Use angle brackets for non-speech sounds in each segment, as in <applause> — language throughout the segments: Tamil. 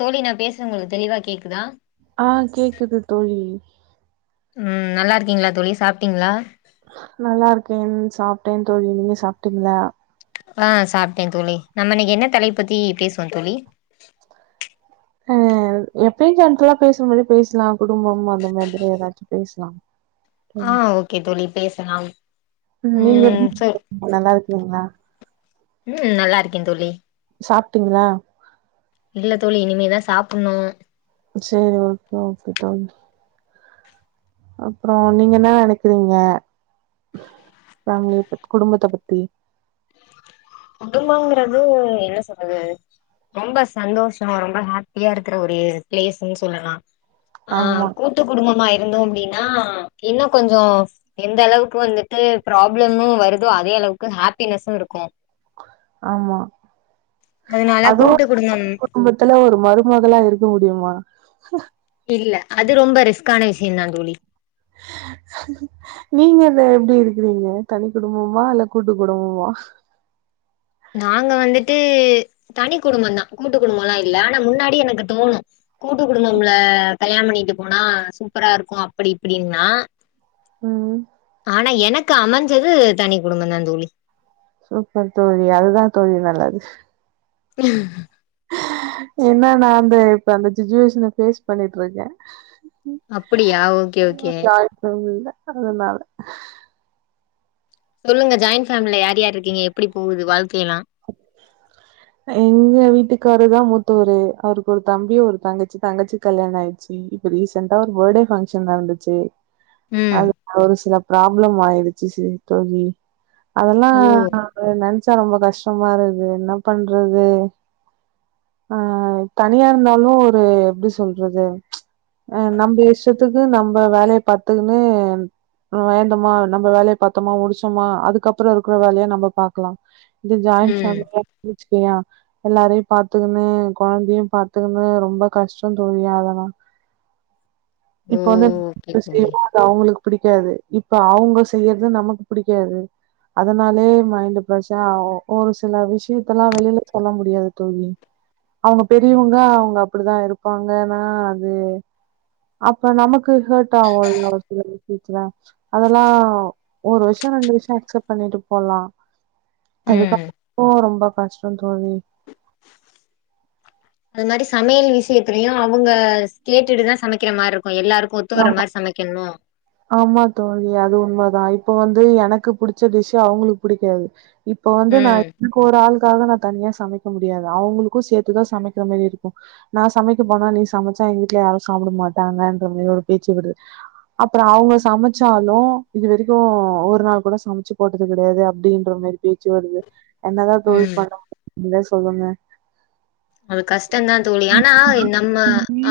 தோழி நா பேசுறது உங்களுக்கு தெளிவா கேக்குதா ஆ கேக்குது தோழி ம் நல்லாருக்கிங்ளா தோழி சாப்ட்டீங்ளா நல்லாருக்கேன் சாப்டேன் தோழி நீங்க சாப்டீங்ளா ஆ சாப்டே தோழி நம்ப இன்னிக்கி என்ன தலைப்பு பத்தி பேசுவோ தோழி அ எப்பவு ஜென்ரலா பேசுற மாதிரி பேசலா குடும்பம் அந்த மாதிரி எதாச்சு பேசலா ஆ ம் ஓகே தோழி பேசலா ம் சொல் நல்லாருக்கிங்ளா ம் நல்லா இருக்கே தோழி சாப்ட்டிங்ளா இல்ல தோழி இனிமேதா சாப்பின்னு சரி ஓகே ஓகே தோழி அப்றோ நீங்க என்ன நெனக்கிறீங்க ஃபேமிலிய பத் குடும்பத்த பத்தி குடும்பங்கறது என்ன சொல்றது ரொம்ப சந்தோஷமா ரொம்ப ஹேப்பியா இருக்குற ஒரு பிளேஸ்ன்னு சொல்லலா ஆ ஆமா கூட்டு குடும்பமா இருந்தோ அப்டின்னா இன்னோ கொஞ்சோ எந்த அளவுக்கு வந்துட்டு ப்ராப்ளமு வருதோ அதே அளவுக்கு ஹேப்பினெஸூ இருக்கு ஆமா அதனால அதுவு குடும்பம் கூட்டு குடும்பத் துல ஒரு மருமகளா இருக்க முடியுமா இல்ல அது ரொம்ப ரிஸ்க்கான விஷிய தா தோழி <unintelligible> நீங்க இத எப்டி இருக்கிறீங்க தனி குடும்பமா இல்ல கூட்டு குடும்பமா நாங்க வந்துட்டு தனி குடும்போ தா கூட்டு குடும்போல்லா இல்ல ஆனா முன்னாடி எனக்கு தோணு கூட்டு குடும்பம்ல கல்யாண பண்ணிட்டு போனா சூப்பரா இருக்கு அப்டி இப்டின்னா ம் ஆனா எனக்கு அமஞ்சது தனி குடும்பந்தா தோழி சூப்பர் தோழி அதுதா தோழி நல்லது ஏன்ன நா அந்த இப்ப அந்த சுச்சுவேஷன பேஸ் பண்ணிட்டு இருக்கே அப்படியா ஓகே ஓகே <unintelligible> இல்ல அதனால சொல்லுங்க ஜாயிண் ஃபேமிலா யார் யார் இருக்கீங்க எப்டி போகுது வாழ்க்கை எல்லா எங்க வீட்டுக்காருதா மூத்தவரு அவருக்கு ஒரு தம்பியு ஒரு தங்கச்சி தங்கச்சி கல்யாணோ ஆயிச்சு இப்ப ரீசெண்டா ஒரு ஃபர்த்டே ஃபங்க்ஷன் நடந்துச்சு ம் அது ஒரு சில பிராப்ளம் ஆயிடுச்சு சி தோழி அதெல்லா ஓ நாங்க நென சா ரொம்ப கஷ்டமா இருக்கு என்ன பண்றது ஆ தனியா இருந்தாலு ஒரு எப்டி சொல்றது ஆ நம்ப இஷ்டத்துக்கு நம்ப வேலைய பத்துக்குன்னு வேந்தோமா நம்ம வேலையை பாத்தோமா முடிச்சோமா அதுக்கப்புறோ இருக்க வேலையா நம்ம பாக்கலா இதே ஜாயின் ம் ஃபேமிலி யா இருந்துங்சு வெச்சுக்கயே எல்லரையு பாத் த்துகுன்னு கொழந்தையு பாத்துகுன்னு ரொம்ப கஷ்டோ தோழி அதெல்லா ஓ இப்போ வந்து ஓகே தோழி <unintelligible> அவுங்களுக்கு பிடிக்காது இப்ப அவுங்க செய்யறது நமக்கு பிடிக்காது அதனாலே மைண்ட் பிரஷர் ஆவு ஒரு சில விஷயத்தல்லா வெளில சொல்ல முடியாது தோழி அவங்க பெரியவங்க அவங்க அப்டிதா இருப்பாங்கன்னா அது அப்ப நமக்கு ஹார்ட் ஆகு இல்ல ஒரு சில விஷயத்தில அதெல்லா ஒரு விஷியோ ரெண்டு விஷியோ அக்செப்ட் பண்ணிட்டு போலா ம் அதுக்கப்போ ரொம்ப கஷ்டோ தோழி அது மாரி சமையல் விஷயத்திலயையு அவங்க கேட்டுட்டு தா சமைக்கிற மாரி இருக்கு எல்லாருக் கு ஒத்துக்கர ஆமா, மாரி சமைக்கனு ஆமா தோழி அது உண்ம தா இப்ப வந்து எனக்கு புடிச்ச டிஷ்சு அவங்களுக்கு புடிக்காது இப்ப வந்து நா ம் <unintelligible> ஒரு ஆள் க்காக நா தனியா சமைக்க முடியாது அவங்களுக்கு சேத்துதா சமைக்கிற மாரி இருக்கு நா சமைக்க போனா நீ சமச்சா எங்க வீட்ல யாரு சாப்பிட மாட்டாங்கன்ற மாரி ஒரு பேச்சு வரு அப்றோ அவங்க சமச்சாலு இது வரைக்கு ஒரு நாள் கூட சமச்சு போட்டது கெடையாது அப்டின்ற மாரி பேச்சு வருது என்னதா தோழி ம் பண்ண முடியு நீங்களே சொல்லுங்க அது கஷ்டந்தா தோழி ஆனா நம்ம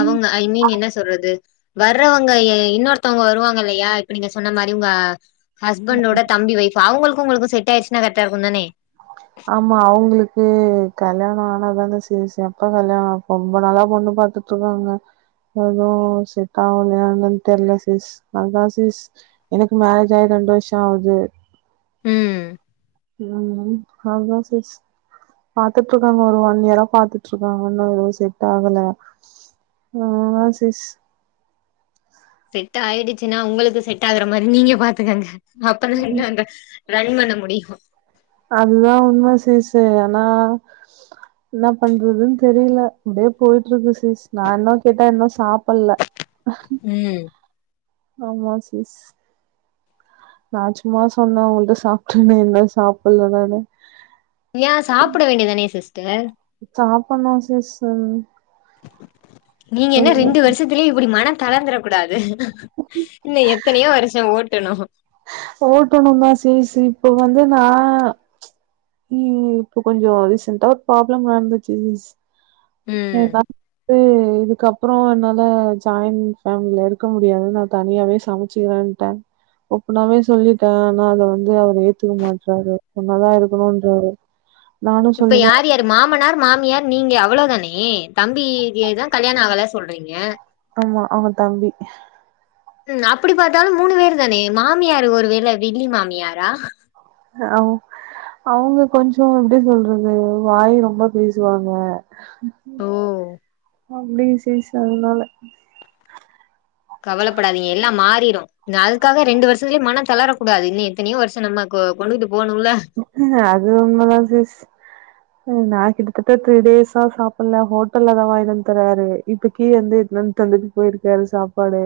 அவங்க ஐ மீன் என்ன சொல்றது வர்றவங்க இன்னொருத்தவங்க வருவாங்கல்லயா இப்ப நீங்க சொன்ன மாரி உங்க ஹஸ்பண்டோட தம்பி வைஃப் அவங்களுக்கு உங்களுக்கு செட் ஆயிடுச்சுனா கரெக்ட்டா இருக்கு தானே ஆமா அவங்களுக்கு கல்யாணோ ஆனாதானே சேரி சேர் அப்ப கல்யாணோ ரொம்ப நாளா பொண்ணு பாத்து த்துக்காங்க அதுவு செட் அவளையா என்னனு தெரில சிஸ் அதா சிஸ் எனக்கு மேரேஜ் ஆயி ரெண்டு வர்ஷோ ஆவுது ம் ம் அதா சிஸ் பாத்துட்டு இருக்காங்க ஒரு ஒன் இயரா பாத்துட்டு இருக்காங்க இன்னு எது செட் ஆகல ஆமா சிஸ் செட்டாயிடுச்சின்னா உங்களுக்கு செட்டாகுற மாரி நீங்க பாத்துக்கங்க அப்பதா என்ன அந்த ரன் பண்ண முடியு அதுதா உண்ம சிஸ்ஸு ஏனா என்ன பண்றதுன் தெரில அப்டியே போய்ட்ருக்கு சிஸ் நா இன்னு கேட்டா இன்னு சாப்புல்ல அஹ் ம் ஆமா சிஸ் நா சும்மா சொன்னெ உங்கள்ட்ட சாப்டேனு இன்னு சாப்புல நானு ஏ சாப்பிட வேண்டியதானே சிஸ்டர் சாப்புனு சிஸ்ஸு நீங்க என்ன ரெண்டு வர்ஷத்துலே இப்டி மன தளர்ந்துற கூடாது இன்னு எத்தனயோ வர்ஷோ ஓட்டனு ஓட்டனு தா சிஸ் இப்ப வந்து நா இ இப்போ கொஞ்சோ ரீசெண்ட்டா ஒரு ப்ராப்ளம் நடந்துச்சு சிஸ் ம். எதா து இதுக்க ப்றோ என்னால ஜாயிண்ட் ஃபேமிலில இருக்க முடியாது நா தனியாவே சமச்சுக்குறேன்டே ஃபுல்லாவே சொல்லிட்டே ஆனா அத வந்து அவர் ஏத்துக்க மாட்றாரு ஒன்னா தா இருக்கனுன்றாரு இப்ப யார் யார் மாமனார் மாமியார் நீங்க அவ்ளோ தானே தம்பிக்கி தா கல்யாணொ ஆகல சொல்றீங்க ஆமா அவே தம்பி ம் அப்டி பாத்தாலு மூனு பேரு தானே மாமியார் ஒரு வேல வில்லி மாமியாரா அவ் அவுங்க கொஞ்சோ எப்டி சொல்றது வாய் ரொம்ப பேசுவாங்க ஓ அப்டிங் சிஸ் அதனால கவலப்படாதீங்க எல்லா மாறிரு ன்ன அதுக்காக ரெண்டு வர்ஷத்துலே மன தளரக்கூடாது இன்னு எத்தனயோ வர்ஷோ நம்ம கொ கொண்டுட்டு போனுல்ல அது உண்ம தா சிஸ் ம் நா கிட்டத்தட்ட த்ரீ டேஸ்ஸா சாப்புல்ல ஹோட்டல்ல தா வாய்ன்னு வந்த் தராரு இப்ப கீழலெந்து எத்துன் வந் தந்துட்டு போய்ருக்காரு சாப்பாடு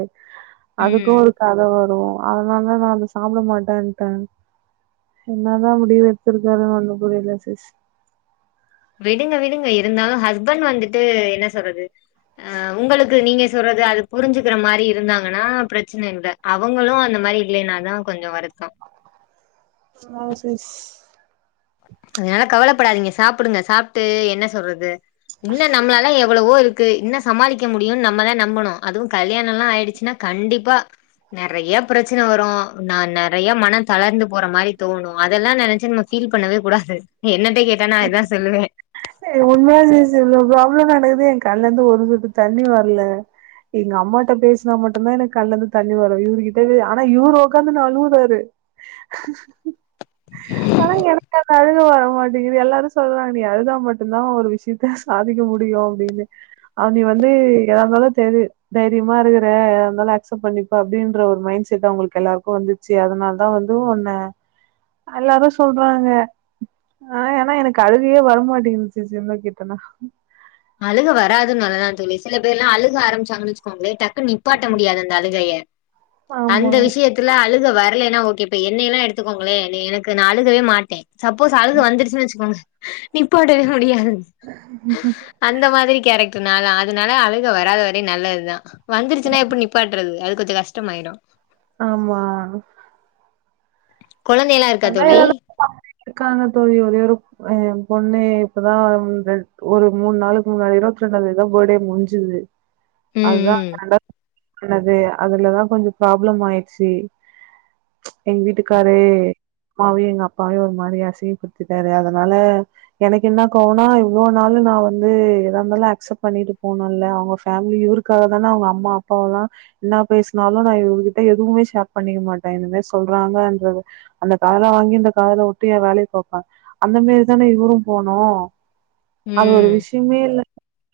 அதுக்கு ம் ஒரு கத வரு அதனால நா அத சாப்ட மாட்டேன்ட்டே என்னா தா முடிவெடுத்திருக்காருன் ஒன்னு புரில சிஸ் விடுங்க விடுங்க இருந்தாலு ஹஸ்பண்ட் வந்துட்டு என்ன சொல்றது ஆ உங்களுக்கு நீங்க சொல்றது அது புரிஞ்சுக்ற மாரி இருந்தாங்கன்னா பிரச்சன இல்ல அவங்களு அந்த மாரி இல்லைனாதா கொஞ்சோ வருத்தோ ஆமாங்க சிஸ் அதனால கவலப்படாதீங்க சாப்புடுங்க சாப்ட்டு என்ன சொல்றது இன்னு நம்ளாலா எவ்ளவோ இரு க்கு இன்னு சமாளிக்க முடியுன் நம்மதா நம்பனு அதுவு கல்யாணொல்லா ஆய்டுச்சுன்னா கண்டிப்பா நறையா பிரச்சன வரு நா நறையா மன தளர்ந்து போற மாரி தோனு அதெல்லா நெனச்சு நம்ம ஃபீல் பண்ணவே கூடாது என்னட்டே கேட்டா நா இதா சொல்லுவே எ உண்மயா சிஸ் இவ்ளோ ப்ராப்ளொ நடக்குது எ கண்லெந்து ஒரு சொட்டு தண்ணி வர்ல எங்க அம்மாட்ட பேசுனா மட்டுந்தா எனக்கு கண்லந்து தண்ணி வரு இவுரு கிட்ட ஆனா இவுரு ஒக்காந்துனு அழுவுறாரு ஆனா எனக்கு அந்த அழுக வரமாட் டிங்கிது எல்லாரு சொல்றாங்க நீ அழுதா மட்டுந்தா ஒரு விஷ்யத்த சாதிக்க முடியு அப்டின்னு அவ நீ வந்து எதாருந்தாலு தெரி தைரியமா இருக்குற அதனால அக்செப்ட் பண்ணிப்பா அப்டின்ற ஒரு மைண்ட் செட் அவங்களுக்கு எல்லாருக்கு வந்து ச்சி அதனால தா வந்து உன்ன எல்லாரு சொல்றாங்க ஆ ஏனா எனக்கு அழுகையே வரமாட்டேங்குது சிஸ் என்ன கேட்டனா அழுக வராது நல்லதா தோழி சில பேர்லா அழுக ஆரம்பச்சாங்கன்னு வச்சுகோங்களே டக் குனு நிப்பாட்ட முடியாது அந்த அழுகைய ஆமா அந்த விஷயத் துல அழுக வரலைன்னா ஓகே இப்ப என்னைல்லா எடுத்துக்கோங்களே எனக்கு நா அழுகவே மாட்டே சப்போஸ் அழுக வந்துருச்சின்னு வச்சிக்கோங்க நிப்பாட்டவே முடியாது ம்ம் அந்த மாதிரி கேரக்டர் நாலா அதனால அழுக வராத வரை நல்லதுதா வந்துருச்சின்னா எப்டி நிப்பாட்டுறது அது கொஞ்சோ கஷ்டமாயிரு ஆமாங் கொழந்தைல அதா ஏதாவது பாத்துகிட்டு இருக்கங்க தோழி ஒரே ஒரு ஆ ஏ பொண்ணு இப்பதா ரெண் ஒரு மூணு நாளுக்கு முன்னாடி தா இருவத்தி ரெண்டாவது தேதிதா பர்த்டே முடிஞ்சது அதுதா ம் ம் <unintelligible> ஆனது அதுலதா கொஞ்சோ ப்ராப்ளம் ஆயிறிச்சி எங்க வீட்டுக்காரு அம்மாவையு எங்க அப்பாவையு ஒரு மாரி அசிங்கப்படுத்திட்டாரு அதனால எனக்கு என்ன கோவனா இவ்ளோ நாள் நா வந்து எதா இருந்தாலு அக்செப்ட் பண்ணிட்டு போனேல அவுங்க ஃபேமிலி இவரு க்காக தானே அவுங்க அம்மா அப்பாலா என்ன பேசினாலு நா இவர்கிட்ட எதுவுமே ஷேர் பண்ணிக்க மாட்டே இந்த மாரி சொல்றாங்கன்றத அந்த காதுல வாங்கி இந்த காதுல வுட்டு எ வேலயப் பாப்பே அந்த மாரிதானே இவுரு போனு அது ஒரு ம் விஷயமே இல்ல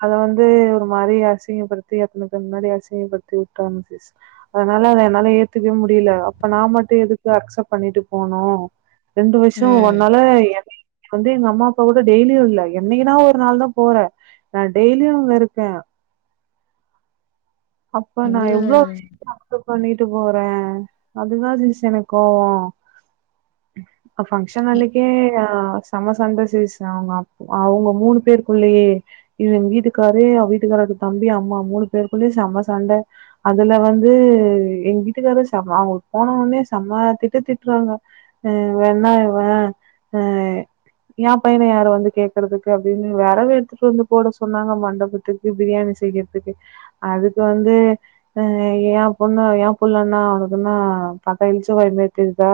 அத வந்து ஒரு மாரி அசிங்கப்படுத்தி அத்தனை பேர் முன்னாடி அசிங்கப்படுத்தி வுட்டாங்க சிஸ் அதனால அத என்னால ஏத்துக்கவே முடியல அப்ப நா மட்டு எதுக்கு அக்செப்ட் பண்ணிட்டு போனு ரெண்டு வருஷ ம் ஒன்னால என்னைய வந்து எங்க அம்மா அப்பா கூட டெய்லியு இல்ல என்னைக்குனா ஒரு நாள் தா போற நான் டெய்லியு இங்க இருக்கே அப்ப நா இதுல எவ்வளவு விஷயத்த அக்சப்ட் பண்ணிட்டு போறே அதுதா சிஸ் எனக்கு கோவோ அ ஃபங்ஷன் எ- அன்னைக்கே அ செம்ம சண்டை சிஸ் அவுங்க அவுங்க மூணு பேருக்குள்ளயே இது எங்க வீட்டுக்காரு எ வீட்டுக்காரோட தம்பி அம்மா மூணு பேருக்குள்ளயு செம்ம சண்ட அதுல வந்து எங்க விட்டுக்காரு செ அவுங்க போன உடனே செம்ம திட்டுதிட் றாங்க ஆ வேண்ண இவ ஆ எ பையன யாரு வந்து கேக்கறதுக்கு அப்டின்னு வேறவு எடுத்துட்டு வந்து போட சொன்னாங்க மண்டபத்துக் கு பிரியாணி செய்யறதுக்கு அதுக்கு வந்து ஆ ஏ பொண்ணு ஏ புள்ளனா அவனுக்குன்னா பாக்க இளிச்சவாய் மாரி தெரி தா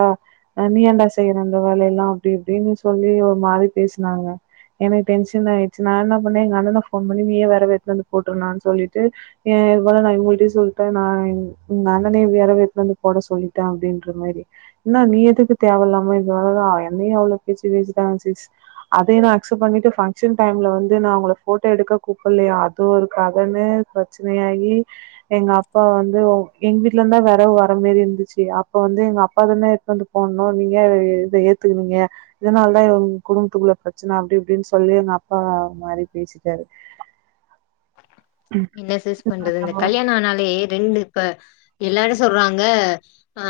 அ நீ ஏண்டா செய்யற இந்த வேலைய எல்லா அப்டி இப்டின்னு சொல்லி ஒரு மாரி பேசினாங்க எனக்கு டென்ஷன் ஆயிச்சி நா என்ன பண்ணே எங்க அண்ணுக்கு ஃபோன் பண்ணி நீயே வேறவு எடுத்துட்டு வந்து போட்டுருனான்னு சொல்லிட்டு ஏ இவ்ளதா எங்க வீட்டுக்கு சொல்லிட்டே நா எங் எங்க அண்ணனையே வெறவு எடுத்துட்டு வந்து போட சொல்லிட்டே அப்டின்ற மாரி என்ன நீ எதுக்கு தேவ இல்லாம இதனாலதா என்னையே அவ்ளோ பேச்சு பேச்சிட்டாங்க சிஸ் அதையு நா அக்சப்ட் பண்ணிட்டு பங்க்ஷன் டைம்ல வந்து நா அவுங்கல போட்டோ எடுக்க கூப்பிடல்லையா அதுவு ஒரு கதன்னு இப்ப பிரச்சனையாகி எங்க அப்பா வந்து எங்க வீட்ல இருந்தா வெறவு வர மாரி இருந்துச்சி அப் ப வந்து எங்க அப்பா தானே எடுத்து வந்து போடணு நீங்க ஏ இ இத ஏத்துக்குவீங்க இதனால தா எங்க குடும்பத்துக்குள்ள பிரச்சனை அப்டி இப்டின்னு சொல்லி எங்க அப்பா மாரி பேசிட்டாரு என்ன சிஸ் பண்றது இந்த கல்யாணோ ஆனாலேயே ரெண்டு இப்ப எல்லாரு சொல்றாங்க ஆ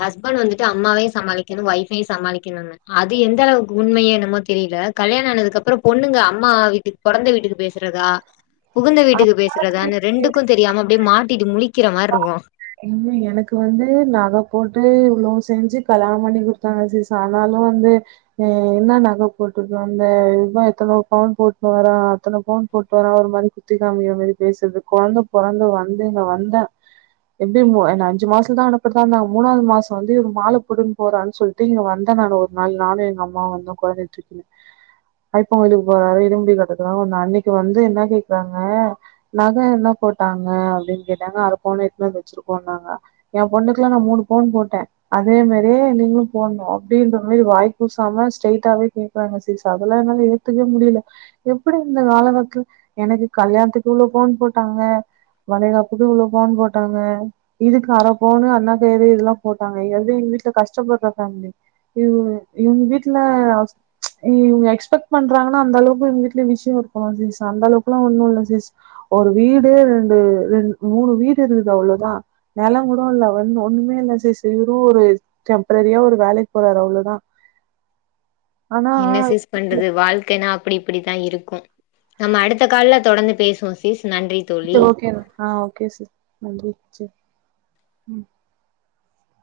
ஹஸ்பண்ட் வந்துட்டு அம்மாவையூ சமாளிக்கணோ ஒய்ஃபையூ சமாளிக்கணுன்னு அது எந்த அளவுக் உண்மையே என்னமோ தெரில கல்யாணோ ஆனதுக்கு அப்புறம் பொண்ணுங்க அம்மா வீட்டுக்கு பெறந்த வீட்டுக்கு பேசுறதா புகுந்த வீட்டுக்கு ஆமா. பேசுறதான்னு ரெண்டுக்கோ தெரியாம அப்டியே மாட்டிட்டு முழிக்கிற மாரி இருக்கோ இன்ணோ எனக்கு வந்து நக போட்டு இவ்ளோ செஞ்சி கல்யாணம் பண்ணி குடுத் அ சரி சா ணாலும் வந்து அ என்னா நக போட்டுட்டு வந்தெ இத் தா இத்தன பவுன் போட்னு வரா அத்தன பவுன் போட்னு வரா ஒரு மதிப்புக் குத்தி காமிக்கிறே மாரி பேசுறது குழந்த பெறந்து வந்தெ இங்க வந்தே எப்டியூ மூ என்ன அஞ்சி மாசத்துல தா அனுப்புறதா இருந்தாங்க மூணாவது மாச வந்து இவர்ரு மாலை போட்டுட்டு போறார்னு சொல் ட்டு இங்க வந்தனானு ஒரு நாள் நானூ எங்க அம்மாவு வந்தோ கொழந்தய தூக்கின்னு ஐப்போ கோயிலுக் போறாரு இடுமுடி கட்றதுனால நா அன்னிக்கு வந்து என்ன கேக்குறாங்ஹ நக என்ன போட்டாங்க அப்டின் கேட்டாங்க அர பவ்ணு எடுத்துனு வந்து வச்சிருக்கோன்னாங்க ஏ பொண்ணுக்ல்லா நா மூணு பவுன் போட்டோ அதே மாரியே நீங்ளு போட்ணோ அப்டின்ற மாரி வாய் கூசாம ஸ்ட்ரெய்ட்டாவே கே டாங்க சரி ஸிஸ் அதெல்லா என்னால ஏத்துக்வே முடில்ல எப்டி இந்த காலகட்டத்ல எனக்கு கல்யாணத்துக்கு இவ்ளோ பவ்ன் போட்டாங்க வலைகாப்புக்கு இவ்ளோ பவ்ன் போட்டாங்க இதுக்கு அரப்பவ்ணு அர்ணாக் கயிறு இதெல்லா போட்டாங்க ‌எதோ எங்க வீட்ல கஷ்டப்பட்ற ஃபேமிலி இவ்க இவ்ங்க வீட்ல ஹஸ் இ்வ்ங்க எக்ஸ்பக்ட் பண்றாங்ன்னா அந்த அளவுக்கு எங்க வீட்ல விஷ்யோ இருக்கனோ ஸிஸ் அந்த அளவுக்குல்லா ஒன்னு இல்ல ஸிஸ் ஒரு வீடு ரெண்டு ரெண் மூணு வீடு இருக்குது அவ்ளோதா நெலோங் கூட இல்ல வந்த ஒண்ணுமே இல்ல ஸிஸ் ஏதோ ஒரு டெம்பரரியா ஒரு வேலைக் போறாரு அவ்ளோதா ஆனா என்ன ஸிஸ் பண்றது வாழ்க்கைனா அப்டி இப்டித்தா இருக்கும் நம்ம அடுத்த கால்ல தொடர்ந்து பேசுவோ ஸிஸ் நன்றி தோழி அ ஓகே ஸிஸ் நன்றி வொச்